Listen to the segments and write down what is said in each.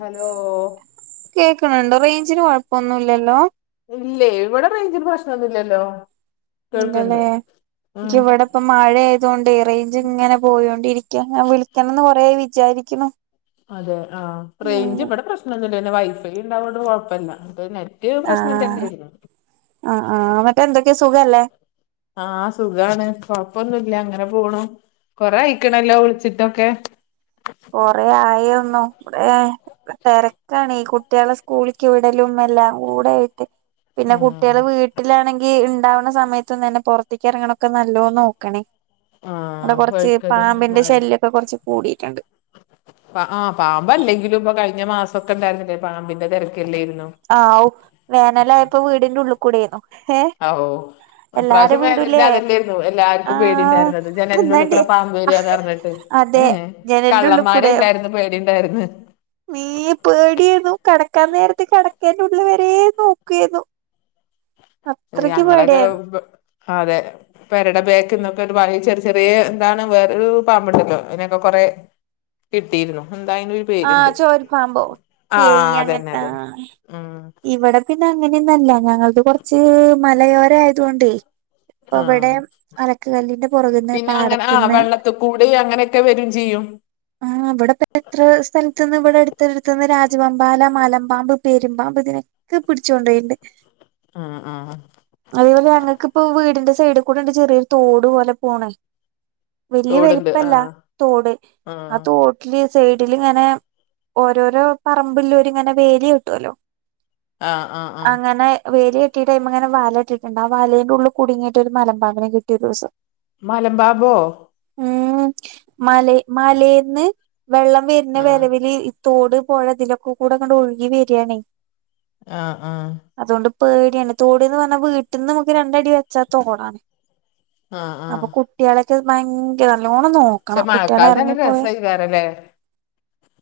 Hello കേക്കണ്ണ്ടോ റേഞ്ചിന് കൊഴപ്പൊന്നുല്ലല്ലോ ഇല്ല്യേ ഇവിടെ റേഞ്ചിന് പ്രശ്നൊന്നുല്ലല്ലോ കേൾക്ക്ണ്ട് എന്താണ് ഉം ഇൻക്ക് ഇവടെ ഇപ്പൊ മഴ ആയതൊണ്ടെ റേഞ്ച് ഇങ്ങനെ പോയോണ്ടിരിക്ക ഞാൻ വിളിക്കണന്ന് കൊറേ ആയി വിചാരിക്ക്ണു അതെ ആ റേഹ് ഞ്ച് ഇവടെ പ്രശ്നൊന്നില്ല പിന്നെ വൈഫൈ ഇണ്ടാവോണ്ട് കൊഴപ്പല്ല ഇന്റെ നെ ആഹ് ആഹ് ആഹ് ഇന്നെട്ട് എന്തൊക്കെ സുഖല്ലേ ആഹ് സുഖാണ് കൊഴപ്പൊന്നുല്ല ഇങ്ങനെ പോണു കൊറെ അയിക്ക്ണല്ലോ വിളിച്ചിട്ടൊക്കെ കൊറേ ആയെന്നൊ ഇവടെ തെരക്കാണ് ഈ കുട്ട്യേളെ സ്കൂളിക്ക് വിടലും എല്ലാം കൂടായിട്ട് പിന്നെ കുട്ട്യേള് വീട്ടിലാണെ ങ്കി ഇണ്ടാവ്ന്ന സമയത്തും തന്നെ പൊറത്ത്ക്ക് എറ്ങ്ങണൊക്കെ നല്ലോം നോക്കണേ ഇവടെ ആഹ് കൊറച്ച് വഴുക്കലും പാമ്പിന്റെ മഴ ശല്യോക്കെ കൊറച്ച് കൂടീട്ട്ണ്ട് പാ ആഹ് പാമ്പല്ലെങ്കിലും ഇപ്പൊ കയിഞ്ഞ മാസൊക്കെ ഇണ്ടായിരുന്നില്ലേ പാമ്പിന്റെ തെരക്കല്ലേര്ന്നോ ആവു വേനലായപ്പോ വീടിന്റെ ഉള്ള് കൂടെന്നു അ ഓഹ് ഇപ്രാവശ്യം വേനലില് വീടൂലേ അതെന്നെരുന്നു ആ എല്ലാർക്കും പേടിണ്ടായിര്ന്നത് ജനല്ന്റെ എന്നാണ്ടി ഉള്ളിക്കൂടെ പാമ്പേരാണെന്നറഞ്ഞിട്ട് അതെ ഏഹ് ജനലിന്റെ ഉള്ളിൽ കള്ളന്മാരെ എല്ലായിരുന്നോ പേടിണ്ടായിര്ന്ന് മ്മേ പേടിയേന്നു കെടക്കാൻ നേരത്ത് കെടക്കേന്റുള്ള് വരെ നോക്കെന്നു ഞങ്ങളൊക്കെ പെ അതെ പെരടെ ബേക്ക്ന്നൊക്കെ ഒര് പഴേ ചെ ചെറ്യേ എന്താണ് വേറൊരു പാമ്പ്ണ്ടല്ലോ അയിനെക്കെ കൊറെ കിട്ടിയിരുന്നു എന്തായിനൊരു ആഹ് ചോര്പ്പാമ്പോ തേയ് അതന്നെ അങ്ങനത്താ അതന്നെ ഉം ഇവടെ പിന്ന അങ്ങനെയൊന്നല്ല ഞങ്ങളത് കൊറച്ച് മലയോരായത് കൊണ്ടേ ഇപ്പൊ ആഹ് ഇവടെ അലക്ക് കല്ലിന്റെ പൊറക്ന്ന് പാടത്ത്ന്ന് ക്കെകൂടി അങ്ങനെക്കെ വരും ചെയ്യും ആഹ് ഇവടെ പേ എത്ര സ്ഥലത്ത്ന്ന് ഇവടെ എട്ത്ത്ട്ത്ത്ന്ന് രാജവമ്പാല മലമ്പാമ്പ് പേരുമ്പാമ്പ് ഇതിനെ ക്കെ പിടിച്ച്ണ്ടോയിണ്ട് ആഹ് ആഹ് അതേപോലെ ഞങ്ങക്കിപ്പോ വീടിന്റെ സൈഡിൽ കൂടെണ്ട് ചെറിയൊരു തോട് പോലെ പോണേ വല്യ തോടുണ്ട് വലിപ്പല്ല ആഹ് തോട് ആഹ് തോട് തോട്ടില് സൈഡിൽ ഇങ്ങനെ ഓരോരോ പറമ്പില്ലോര് ഇങ്ങനെ വേലി കെട്ടോലൊ ആഹ് ആഹ് ആഹ് അങ്ങനെ വേലി കെട്ടിയിട്ട് അയ്മെങ്ങനെ വലട്ടിണ്ട് ആഹ് വലെന്റെ ഉള്ള് കുടുങ്ങിട്ട് ഒരു മലമ്പാമ്പിനെ കിട്ടി ഒരീസം മലമ്പാമ്പോ ഉം മല മലേന്ന് വെള്ളം വരുന്ന ആഹ് വെരവില് തോട് പോയ അതിലൊക്കെ കൂടെങ്ങണ്ട് ഒഴുകി വരിയാണേ ആഹ് ആഹ് അതുകൊണ്ട് പേടിയാണ് തോടന്ന് പറഞ്ഞാ വീട്ടിന്ന് നമുക്ക് രണ്ടടി വെച്ചാത്തോടാണ് ആഹ് അപ്പൊ ആഹ് കുട്ടികളക്ക് ഭയങ്കര നല്ലോണം നോക്കണം കുട്ടികളെ ഇറങ്ങിപ്പോയ ല്ലേ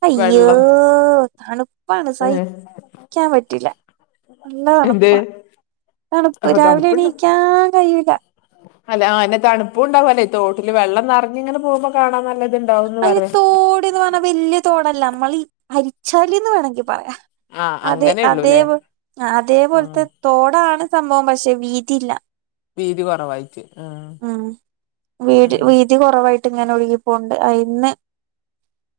അയ്യോ തണു പ്പാണ് ഏഹ് സഹിക്കാൻ പറ്റില്ല എന്ത് നല്ലതാണുപ്പാ തണുപ്പ് അപ്പൊ രാവിലെ തണുപ്പുണ്ടാവും എണീക്കാൻ കഴിയൂല്ല അല്ല ആഹ് എന്നെ തണുപ്പുണ്ടാവുല്ലേ തോട്ടില് വെള്ളം നിറഞ്ഞിങ്ങനെ പോകുമ്പോ കാണാൻ നല്ലതിണ്ട് അതിന് തോടന്ന് പറഞ്ഞ വല്യ തോടല്ല നമ്മൾ ഈ അരിച്ചാലിന്ന് വേണമെങ്കിൽ പറയാം ആഹ് അതെ അതേ അങ്ങനെയുള്ളൂല്ലേ ഉം അതേപോലത്തെ തോടാണ് സംഭവം പശേ വീതില്ല വീതി കുറവായിറ്റ് ഉം വീട് ഉം വീതി കുറവായിട്ട് ഇങ്ങനെ ഒഴുകിപ്പോ അയിന്ന്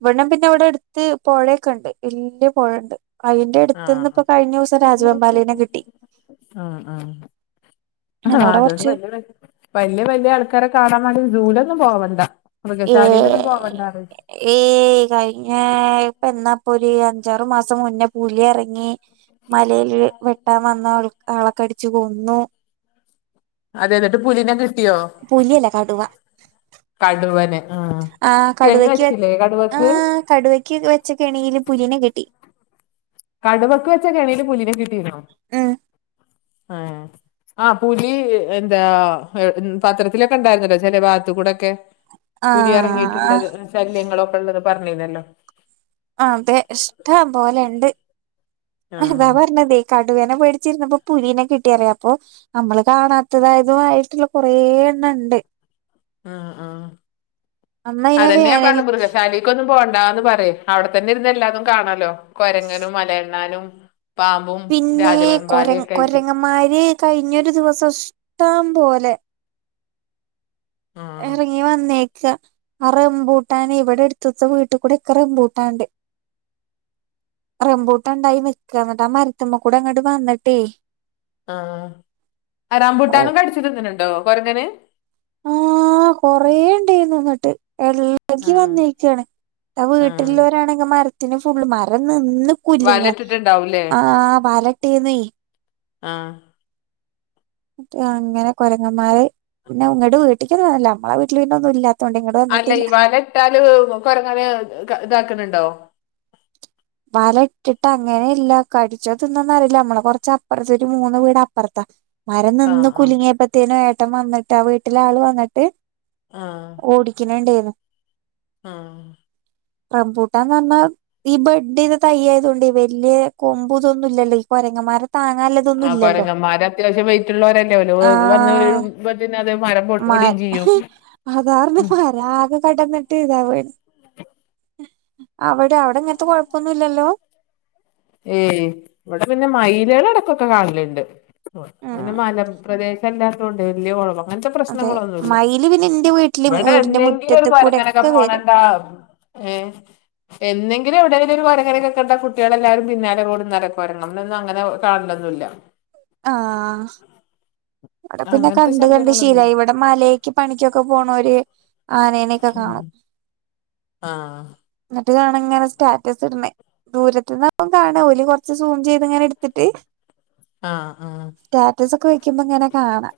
ഇവിണം പിന്നെ ഇവിടെ എടുത്ത് പൊഴയൊക്കെ ഉണ്ട് വല്യ പൊഴണ്ട് അയിന്റെ അടുത്തിന്ന് ആഹ് ഇപ്പോ കഴിഞ്ഞ ദിവസം രാജവെമ്പാലേനെ കിട്ടി ആഹ് ആഹ് ആഹ് ഞനോടെ അത് കുറച്ച് വലിയ വലിയ ആൾക്കാരെ കാണാൻ വേണ്ട സൂലൊന്നും പോവണ്ട ഏ മൃഗശാലയിലൊന്നും പോവണ്ട ഏയ് കഴിഞ്ഞ ഇപ്പ എന്നാപ്പൊ ഒരു അഞ്ചാറു മാസം മുന്നേ പുലി ഇറങ്ങി മലയിൽ വെട്ടാൻ വന്നാളെ കടിച്ചു കൊന്നു അതടുത്ത് പുലിനെ കിട്ടിയോ പുലി അല്ല കടുവാ കടുവന് ആഹ് കെണി വച്ചില്ലേ കടുവക്ക് കടുവയ്ക്ക് വെച്ച കെണില് പുലീനെ കിട്ടി കടുവക്ക് വെച്ചാ കെണില് പുലിനെ കിട്ടീനോ ഉം ആഹ് ആഹ് പുലി എന്താ പത്രത്തിലൊക്കെ ഉണ്ടായിരുന്നല്ലോ ചെല ഭാഗത്ത കൂടെക്കെ ആ പുലി ഇറങ്ങിയിട്ടുള്ളത് ശല്യങ്ങളൊക്കെ ഇള്ളത് പറഞ്ഞി ന്നില്ലോ ആഹ് അതെ ഇഷ്ടാ പോലെണ്ട് ആ അതാ പറഞ്ഞതെ കടുവേനെ പേടിച്ചിരുന്നപ്പോ പുലീനെ കിട്ടിയെനെപ്പൊ നമ്മള് കാണാത്തതായതുയിട്ടുള്ള കൊറേ എണ്ണണ്ട് ഉം ഉം അന്നയിനെ അതെന്നെ വേനൽ പറണെ മൃഗ ശാലയും കൊന്നും പോണ്ടാന്ന് പറയ് അവിടെത്തന്നെ ഇരുന്ന എല്ലാതും കാണല്ലോ കൊരങ്ങനും മലയെണ്ണാനും പാമ്പും രാജവെമ്പാലയക്കായിട്ട് മാര് കഴിഞ്ഞൊരു ദിവസം ഇഷ്ടം പോലെ ആ ഇറങ്ങി വന്നേക്കുവ ആഹ് റമ്പൂട്ടാൻ ഇവിടെ എടുത്തുത്ത വീട്ടി കൂടെ ഒക്കെറമ്പൂട്ടാണ്ട് റംമ്പൂട്ടുണ്ടായി നിൽക്കാണ് എന്നിട്ട് ആഹ് മരുത്തമ്മകൂടെ അങ്ങോട്ട് വന്നിട്ടേ ആഹ് കൊറേ റമ്പൂട്ടാനും കടിച്ചിത്തിനുണ്ടോ കൊരങ്ങന് ആഹ് കൊറേ ഉണ്ടായിന്നിട്ട് എല്ലാ പകി ആ വന്നിരിക്കയാണ് ആഹ് വീട്ടിലുള്ളവരാണെങ്കി മരത്തിന് ഫുള്ള് മരം നിന്ന് കുല്ലിങ്ങ വലട്ടിട്ടുണ്ടാവൂലേ ആഹ് വാലട്ടായ്ര്ന്നെ ആഹ് അങ്ങനെ കൊരങ്ങന്മാര് പിന്നെങ്ങടെ വീട്ടേക്കൊന്നുല്ലി നമ്മളെ വീട്ടിൽ വീണ്ടൊന്നും ഇല്ലാത്തൊണ്ട് ഇ അല്ല ഈ വല ഇട്ടാല് കൊരങ്ങനെ ഇതാക്കുന്നുണ്ടോ വല ഇട്ടിട്ട് അങ്ങനെ ഇല്ല കടിച്ചോ തിന്നോന്നറിയില്ല നമ്മള് കൊറച്ചപ്പറത്ത് ഒരു മൂന്ന് വീട അപ്പുറത്താ മരം ആഹ് നിന്ന് ആഹ് കുലുങ്ങിയപ്പത്തേനും ഏട്ടൻ വന്നിട്ട് ആ വീട്ടിലെ ആള് വന്നിട്ട് ആഹ് ഓടിക്കണണ്ടേന്ന് ആഹ് റംമ്പൂട്ടാന്ന് പറ്ഞ്ഞാൽ ഈ ബ ന്റത് തയ്യായതൊണ്ട് വല്യേ കൊമ്പുതൊന്നും ഇല്ലല്ലോ ഈ കൊരങ്ങമാരെ താങ്ങാല്ലേ ആഹ് കൊരങ്ങമാര് അത്യാവശ്യം വെയ്റ്റ്ള്ളോരന്നെ ല് വന്നു ആഹ് വീഴുമ്പം [unintelligible] കടന്നിട്ട് ഇതാ പോണ് അവ്ടെ അവ്ടെങ്ങൻത്തെ കൊഴപ്പൊന്നുംല്ലല്ലോ ഏയ് വെടെ പിന്നെ മയില്കൾ എടക്കോക്കെ കാണല്ണ്ട് ഉം അങ്ങനെ മലപ്രദേശ ശ അല്ലാത്തോണ്ടേ വല്യ ബഹളം ങ്ങൻത്തെ അതെ പ്രശ്നങ്ങളൊന്നുല്ല മയില് പിന്നെ എന്റെ വീട്ടില് വെടെ വീടിന്റെ എന്നെങ്കിലും ഒരു മുറ്റത്ത് കൂടെ കൊര്ങ്ങനൊക്കെ ഒക്കെ വരും പോണണ്ട ഏ എന്നെങ്കിലും വ്ടെരു കൊരങേനെ ക്കെകണ്ടാ കുട്ടികള ല്ലാരും പിന്നാലെ കൂടെ നടക്കും കൊരങ്ങൊന്നും അങ്ങനെ കാണലൊന്നുംല്ല ആഹ് അടെ പിന്നെ അങ്ങനത്തെ കണ്ട് കണ്ട് ശല്യങ്ങളൊന്നുല്ല ശീലായി ഇവിടെ മലെക്ക് പണിക്കൊക്കെ പോണോര് ആനേനെക്കെ ഉം കാണും ആഹ് ന്നിട്ട് കാണ ങ്ങനെ സ്റ്റാറ്റസ് ട്നെ ദൂരത്തിന്നാവും കാണ ഓല് കൊറ്ച്ച് സൂം ചെയ്ത് ങ്ങനെ ഇട്ത്തിട്ട് ആഹ് ആഹ് സ്റ്റാറ്റസൊ ക്കെ വയ്ക്കുമ്പോ ങ്ങനെ കാണാ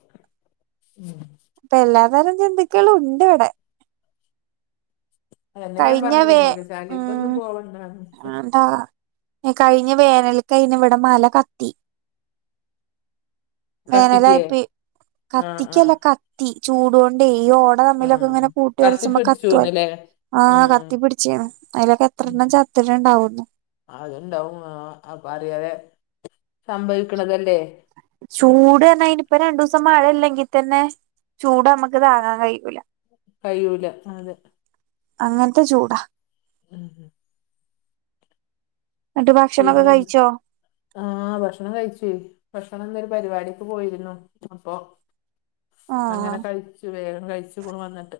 മ് എല്ലാ തരം ജെന്ത്ക്കളും ഉണ്ട് ഇവിടെ അതെന്നെ ഞാൻ കഴിഞ്ഞ പറഞ്ഞത് വേ മൃഗശാലിക്കോന്നും ഉം പോവണ്ടാന്ന് എന്താ കഴിഞ്ഞ വേനൽക്ക്‌ അയ്നിവ്ടെ മല കത്തി കത്തിക്കേ വേനലായെപ്പെ ആഹ് ആഹ് കത്തിക്കല്ല ക ത്തി ചൂടൊണ്ടേ ഈ ഓട തമ്മിലൊക്കെ ആഹ് ങ്ങനെ കൂട്ടി ഒരസുമ്പ കത്തു കത്തിപ്പിടിച്ചുന്ന്ല്ലേ ആഹ് ഉം കത്തിപ്പിട്ച്ചാണ് അയ്ലൊക്കെ ഉം എത്രെണ്ണം ചത്ത്ട്ട്ണ്ടാവുന്നു അത്ണ്ടാവും ങാ അപ്പ അറിയാതെ സംഭവിക്ണതല്ലേ ചൂട് തന്നെ ഐനിയിപ്പ രണ്ടു സം മഴ ഇല്ലെങ്കിൽ തന്നെ ചൂട് നമ്മക്ക് താങ്ങാൻ കഴിയൂല കഴൂല അതെ അങ്ങൻത്തെ ചൂടാ ഉം എന്നിട്ട് ഭക്ഷണൊക്കെ പിന്നെ കഴിച്ചോ ആഹ് ഭക്ഷണം കഴ്ച്ചുയ് ഭക്ഷണം ന്നൊരു പരിപാടിക്ക് പോയിരുന്നു അപ്പൊ ആഹ് അങ്ങനെ കഴിച്ചു വേഗം കഴിച്ചു ക്ണ് വന്നിട്ട്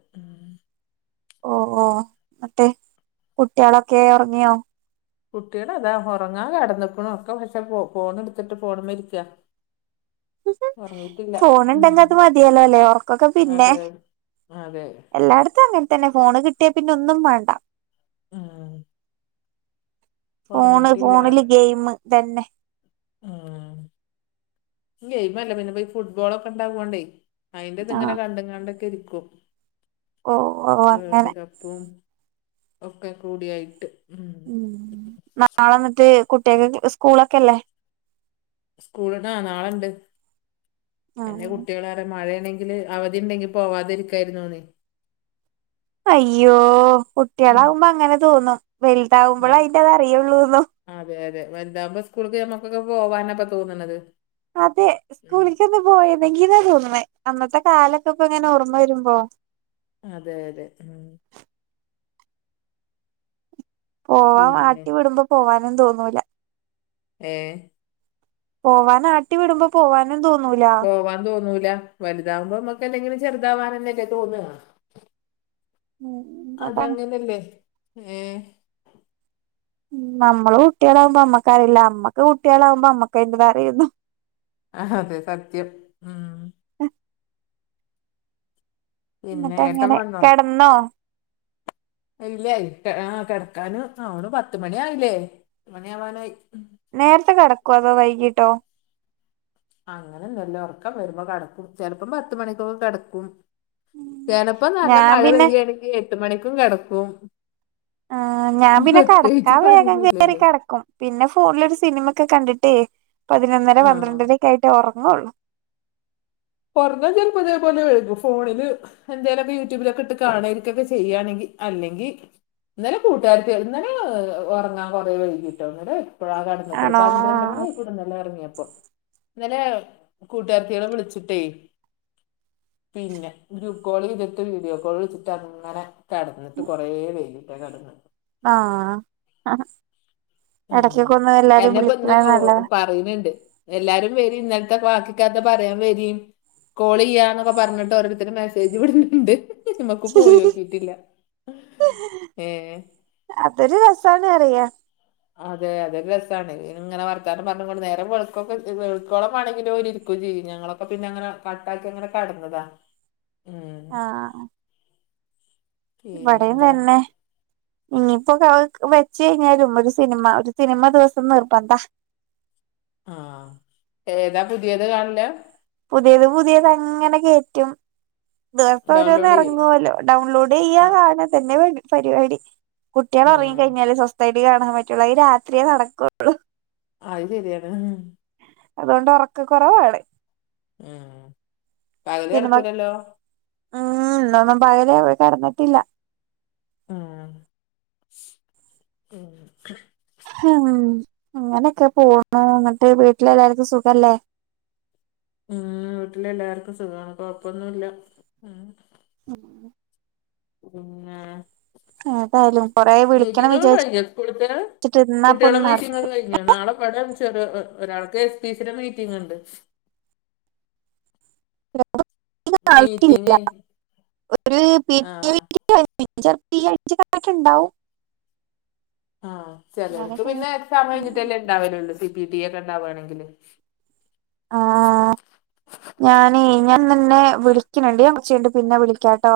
ഓ ഓ അത്തെ കുട്ടിയാളൊക്കെ ഒറ്ങ്ങിയോ കുട്ടികള താ ഒറ്ങ്ങാൻ കടന്ന്ക്ക്‌ണു ഒക്കെ പക്ഷെ ഫോണ് ട്ത്തിട്ട് ഫോണ് മ്മേര്ക്കാ ഫോണ് ഉം ണ്ടെങ്കി അത് മതിയലോല്ലെ ഒർക്കൊക്കെ പിന്നെ അതെ അതെ എല്ലായിടത്തും അങ്ങനെ തന്നെ ഫോണ് കിട്ടിയാ പിന്നെ ഒന്നും വേണ്ട ഉം ഫോണ് ഉറങ്ങിയിട്ടില്ല ഫോണില് പറയ ഗെയിമ് തന്നെ ഉം ഗെയിമല്ലേ പിന്നെ ഈ ഫുട്ബോളോക്കെ ഇണ്ടാവോണ്ടേ അയിന്റെറ ത് ങ്ങനെ ആഹ് കണ്ട്കാണ്ടൊക്കെ രിക്കും ഓ ഓ വേൾഡ് അങ്ങനെ കപ്പും ഒക്കെ കൂടിയായിട്ട് ഉം ഉം നാളെന്നിട്ട് കുട്ടാകൊക്കെ സ്കൂളൊക്കെല്ലേ സ്കൂള് ആഹ് നാളണ്ട് എന്നെ ആഹ് കുട്ടികള മഴണെങ്ക ങ്കില് അവധി ണ്ടെങ്കി പോവാതിരിക്കായിരുന്നുന് അയ്യോ ഉം കുട്ടികളാവുമ്പോ അങ്ങനെ തോന്നും അ- വലുതാവുമ്പളാ അയ്റ്റ അത് അറിയുള്ളൂ അതെ അതെ വൽതാകുമ്പോ സ്കൂള്ക്ക് നമ്മക്കൊക്കെ പോവാനൊക്കെ തോന്ന്ണത് അതെ സ്കൂള്ക്കൊക്കെ പോയതെങ്കിന്നാ തോന്ന്ണേ അന്നത്തെ കാലൊക്കെ പ്പ ങ്ങനെ ഓർമ്മ രുമ്പോ അതെ അതെ ഉം പോവാ പിന്നെ ആട്ടി വിടുമ്പോ പോവാനും തോന്നൂല ഏ പോവാനാട്ടി വിടുമ്പോ പോവാനും തോന്നൂല പോവാൻ തോന്നൂല വലുമ്പോന്നൊക്കെ ഇങ്ങനെ എന്തെങ്കിലും ചെറുതാവാൻന്നല്ലേ തോന്നുക ഉം അതാണ് അതങ്ങനല്ലേ ഏഹ് നമ്മളു കുട്ടികളാവുമ്പോ അമ്മക്കറിയില്ല അമ്മക്ക് കുട്ടികളാവുമ്പോ അമ്മക്കന്റെറിയുന്നു ആഹ് അതെ സത്യം ഉം പിന്നെ ഏട്ടൻ എന്നിട്ടങ്ങനെ വന്നോ കെടന്നോ ഇല്ല ഇരുട്ടെ ആ ഹ് കെടക്കാനും ആഹ് പത്തുമണിയായില്ലേ പത്ത് മണി ആവാനായി നേരത്തെ കെടക്കുവോ അതോ വൈകീട്ടോ അങ്ങനൊന്നൂല്ല ഒറക്കം വരുമ്പം കെടക്കും ചെലപ്പം പത്തു മണിക്കൊക്കെ കെടക്കും ഉം. ചിലപ്പം നല്ല ഞാൻ മഴ പിന്നെ പെയ്യാണെങ്കി എട്ടു മണിക്കും കെടക്കും ഏഹ് ഞാൻ പിന്നെ കിടക്കാ പ്രത്യേകിച്ച് വേഗം കേറി പണിയൊന്നുല്ലല്ലോ കെടക്കും പിന്നെ ഫോണിലൊരു സിനിമൊക്കെ കണ്ടിട്ടേ പതിനൊന്നര ആഹ് പന്ത്രണ്ടരൊക്കെ ആയിട്ടേ ഒറങ്ങുള്ളൂ പറഞ്ഞാ ചെലപ്പം ഇതേപോലെ ഴുതും ഫോണിലെ എന്തേലൊക്കെ യൂട്യൂബിലൊക്കെ ഇട്ട് കാണരിക്കൊക്കെ ചെയ്യാണെങ്കി അല്ലെങ്കി ഇന്നലെ കൂട്ടുകാരത്തികളെ ഇന്നലേ ഏഹ് ഒറങ്ങാൻ കൊറേ വൈകീട്ടോ ആധാമത്തിനൊത്തൊരു ആണോ പന്ത്രണ്ട് മണീ കൂടി ഇന്നലെ ഉറങ്ങിയപ്പം ഇന്നലേ കൂട്ടുകാരിത്തിക ളെ വിളിച്ചു ഇട്ടേ പിന്നെ ഗ്രൂപ്പ് കോൾ ചെയ്തിട്ടു വീഡിയോ കോൾ ചെയ്തിട്ടങ്ങനെ തെടന്നിട്ട് കൊറേ വൈകിട്ടാ കെടന്നെ ആഹ് എടയ്ക്കൊക്കെ ഒന്ന് എല്ലാരേം വിളിക്കണ നല്ലതെ വരിനുണ്ടെ എല്ലാരും വരീൻ ഇന്നലത്തെ ബാക്കിക്കഥ പറയാൻ വരീൻ കോളു യ്യാന്നൊക്കെ പറഞ്ഞിട്ടെ ഓരോരുത്തരു മെസ്സേജ് വിടുന്നുണ്ട് മ്മക്ക് പോയേക്കിട്ടിട്ടില്ല ഏഹ് അതൊരു രസാന്നു പറയുക അതെ അതെ രസാണ് ഇങ്ങനെ വർത്താനം പറഞ്ഞുംകൊണ്ട് നേരം വെളുക്കൊക്കം വെളുക്കോളം വേണെങ്കിലും അവരിരിക്കും കുലീ ഞങ്ങളൊക്കെ പിന്നെങ്ങനെ കട്ടാക്കി അങ്ങനെ കെടന്നതാ ഉം ആഹ് ഇവിടെയും പിന്നെന്താ തന്നെ ഇനിയിപ്പ കോൾ വെച്ചു കഴിഞ്ഞാലും ഒരു സിനിമ ഒരു സിനിമ ദിവസം നിർബന്താ ആഹ് ഏതാ പുതിയത് കാണിലെ പുതിയത് പുതിയതങ്ങനെ കേറ്റും ദിവസോരോന്ന് ഡൗൺലോഡ് ചെയ്യും ഇറങ്ങുവല്ലോ ഡൗൺലോഡു ചെയ്യാ ആ കാണതന്നെ പ പരിപാടി ആ കുട്ടികളൊറങ്ങി കഴിഞ്ഞാലേ സ്വസ്ഥായിട്ട് കാണാൻ പറ്റൂള്ളു അയി രാത്രിയേ നടക്കുവൊള്ളൂ അയി ശരിയാണ് ഉം അതോണ്ട് ഒറക്ക കുറവാണ് ഏഹ് പകലു സിനിമ കടക്കൂല്ലല്ലോ ഉം ഇന്നൊന്നും പകലെ കെടന്നിട്ടില്ല ഉം ഉം ഉം ഇങ്ങനൊക്കെ പോന്നു എന്നിട്ടെ വീട്ടിലെല്ലാർക്കും സുഖല്ലേ ഉം വീട്ടിലെല്ലാർക്കും സുഖാണ് കൊയപ്പൊന്നുല്ല ഉം ഉം പിന്നെ ഏതായാലും കൊറെ വിളിക്കണം മീറ്റിങ്ങുകളെ വിചാരിച്ചിട്ട് കഴിഞ്ഞോ സ്കൂൾത്തെ ഇരുന്നാപ്പൊ കുട്ട്യളെ ഒന്നും നട മീറ്റിങ്ങൊക്കെ കയിഞ്ഞോ ഇനി നാളെ കടംചെ ഒരാൾക്ക് എസ് പി സി ടെ മീറ്റിങ്ങുണ്ടെ മീറ്റിംഗ് ആവശ്യല്ല ഒരു പി ആഹ് [unintelligible] [unintelligible] ചെൽപ്പ [unintelligible] ഉണ്ടാവും ആഹ് ചെലർക്കു അങ്ങനൊക്കെയാണ് പിന്നെ എക്സാം കഴിഞ്ഞിട്ടല്ലേ ഇണ്ടാവലുള്ളൂ സി പി ടി എ ഇണ്ടാവാണെങ്കില് ആഹ് ഞാനെ ഞാൻ ന്നാ ഇന്നെ വിളിക്ണുണ്ട്. ഞാൻ കൊർച്ചയിഞ് ട്ട് പിന്നെ വിളിക്കാട്ടോ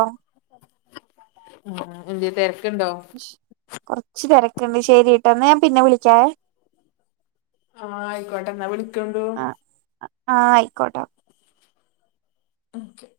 ആഹ് എന്തേ തെരക്ണ്ടോ? കൊറച്ച് തെരക്കുണ്ട് ശരി ട്ടോ എന്നാ ഞാൻ പിന്നെ വിളിക്കാവേ ആഹ് ആയിക്കോട്ടെ ന്നാ വിളിക്കണ്ടു. ആഹ് ആഹ് അയിക്കോട്ടാ [inaudible]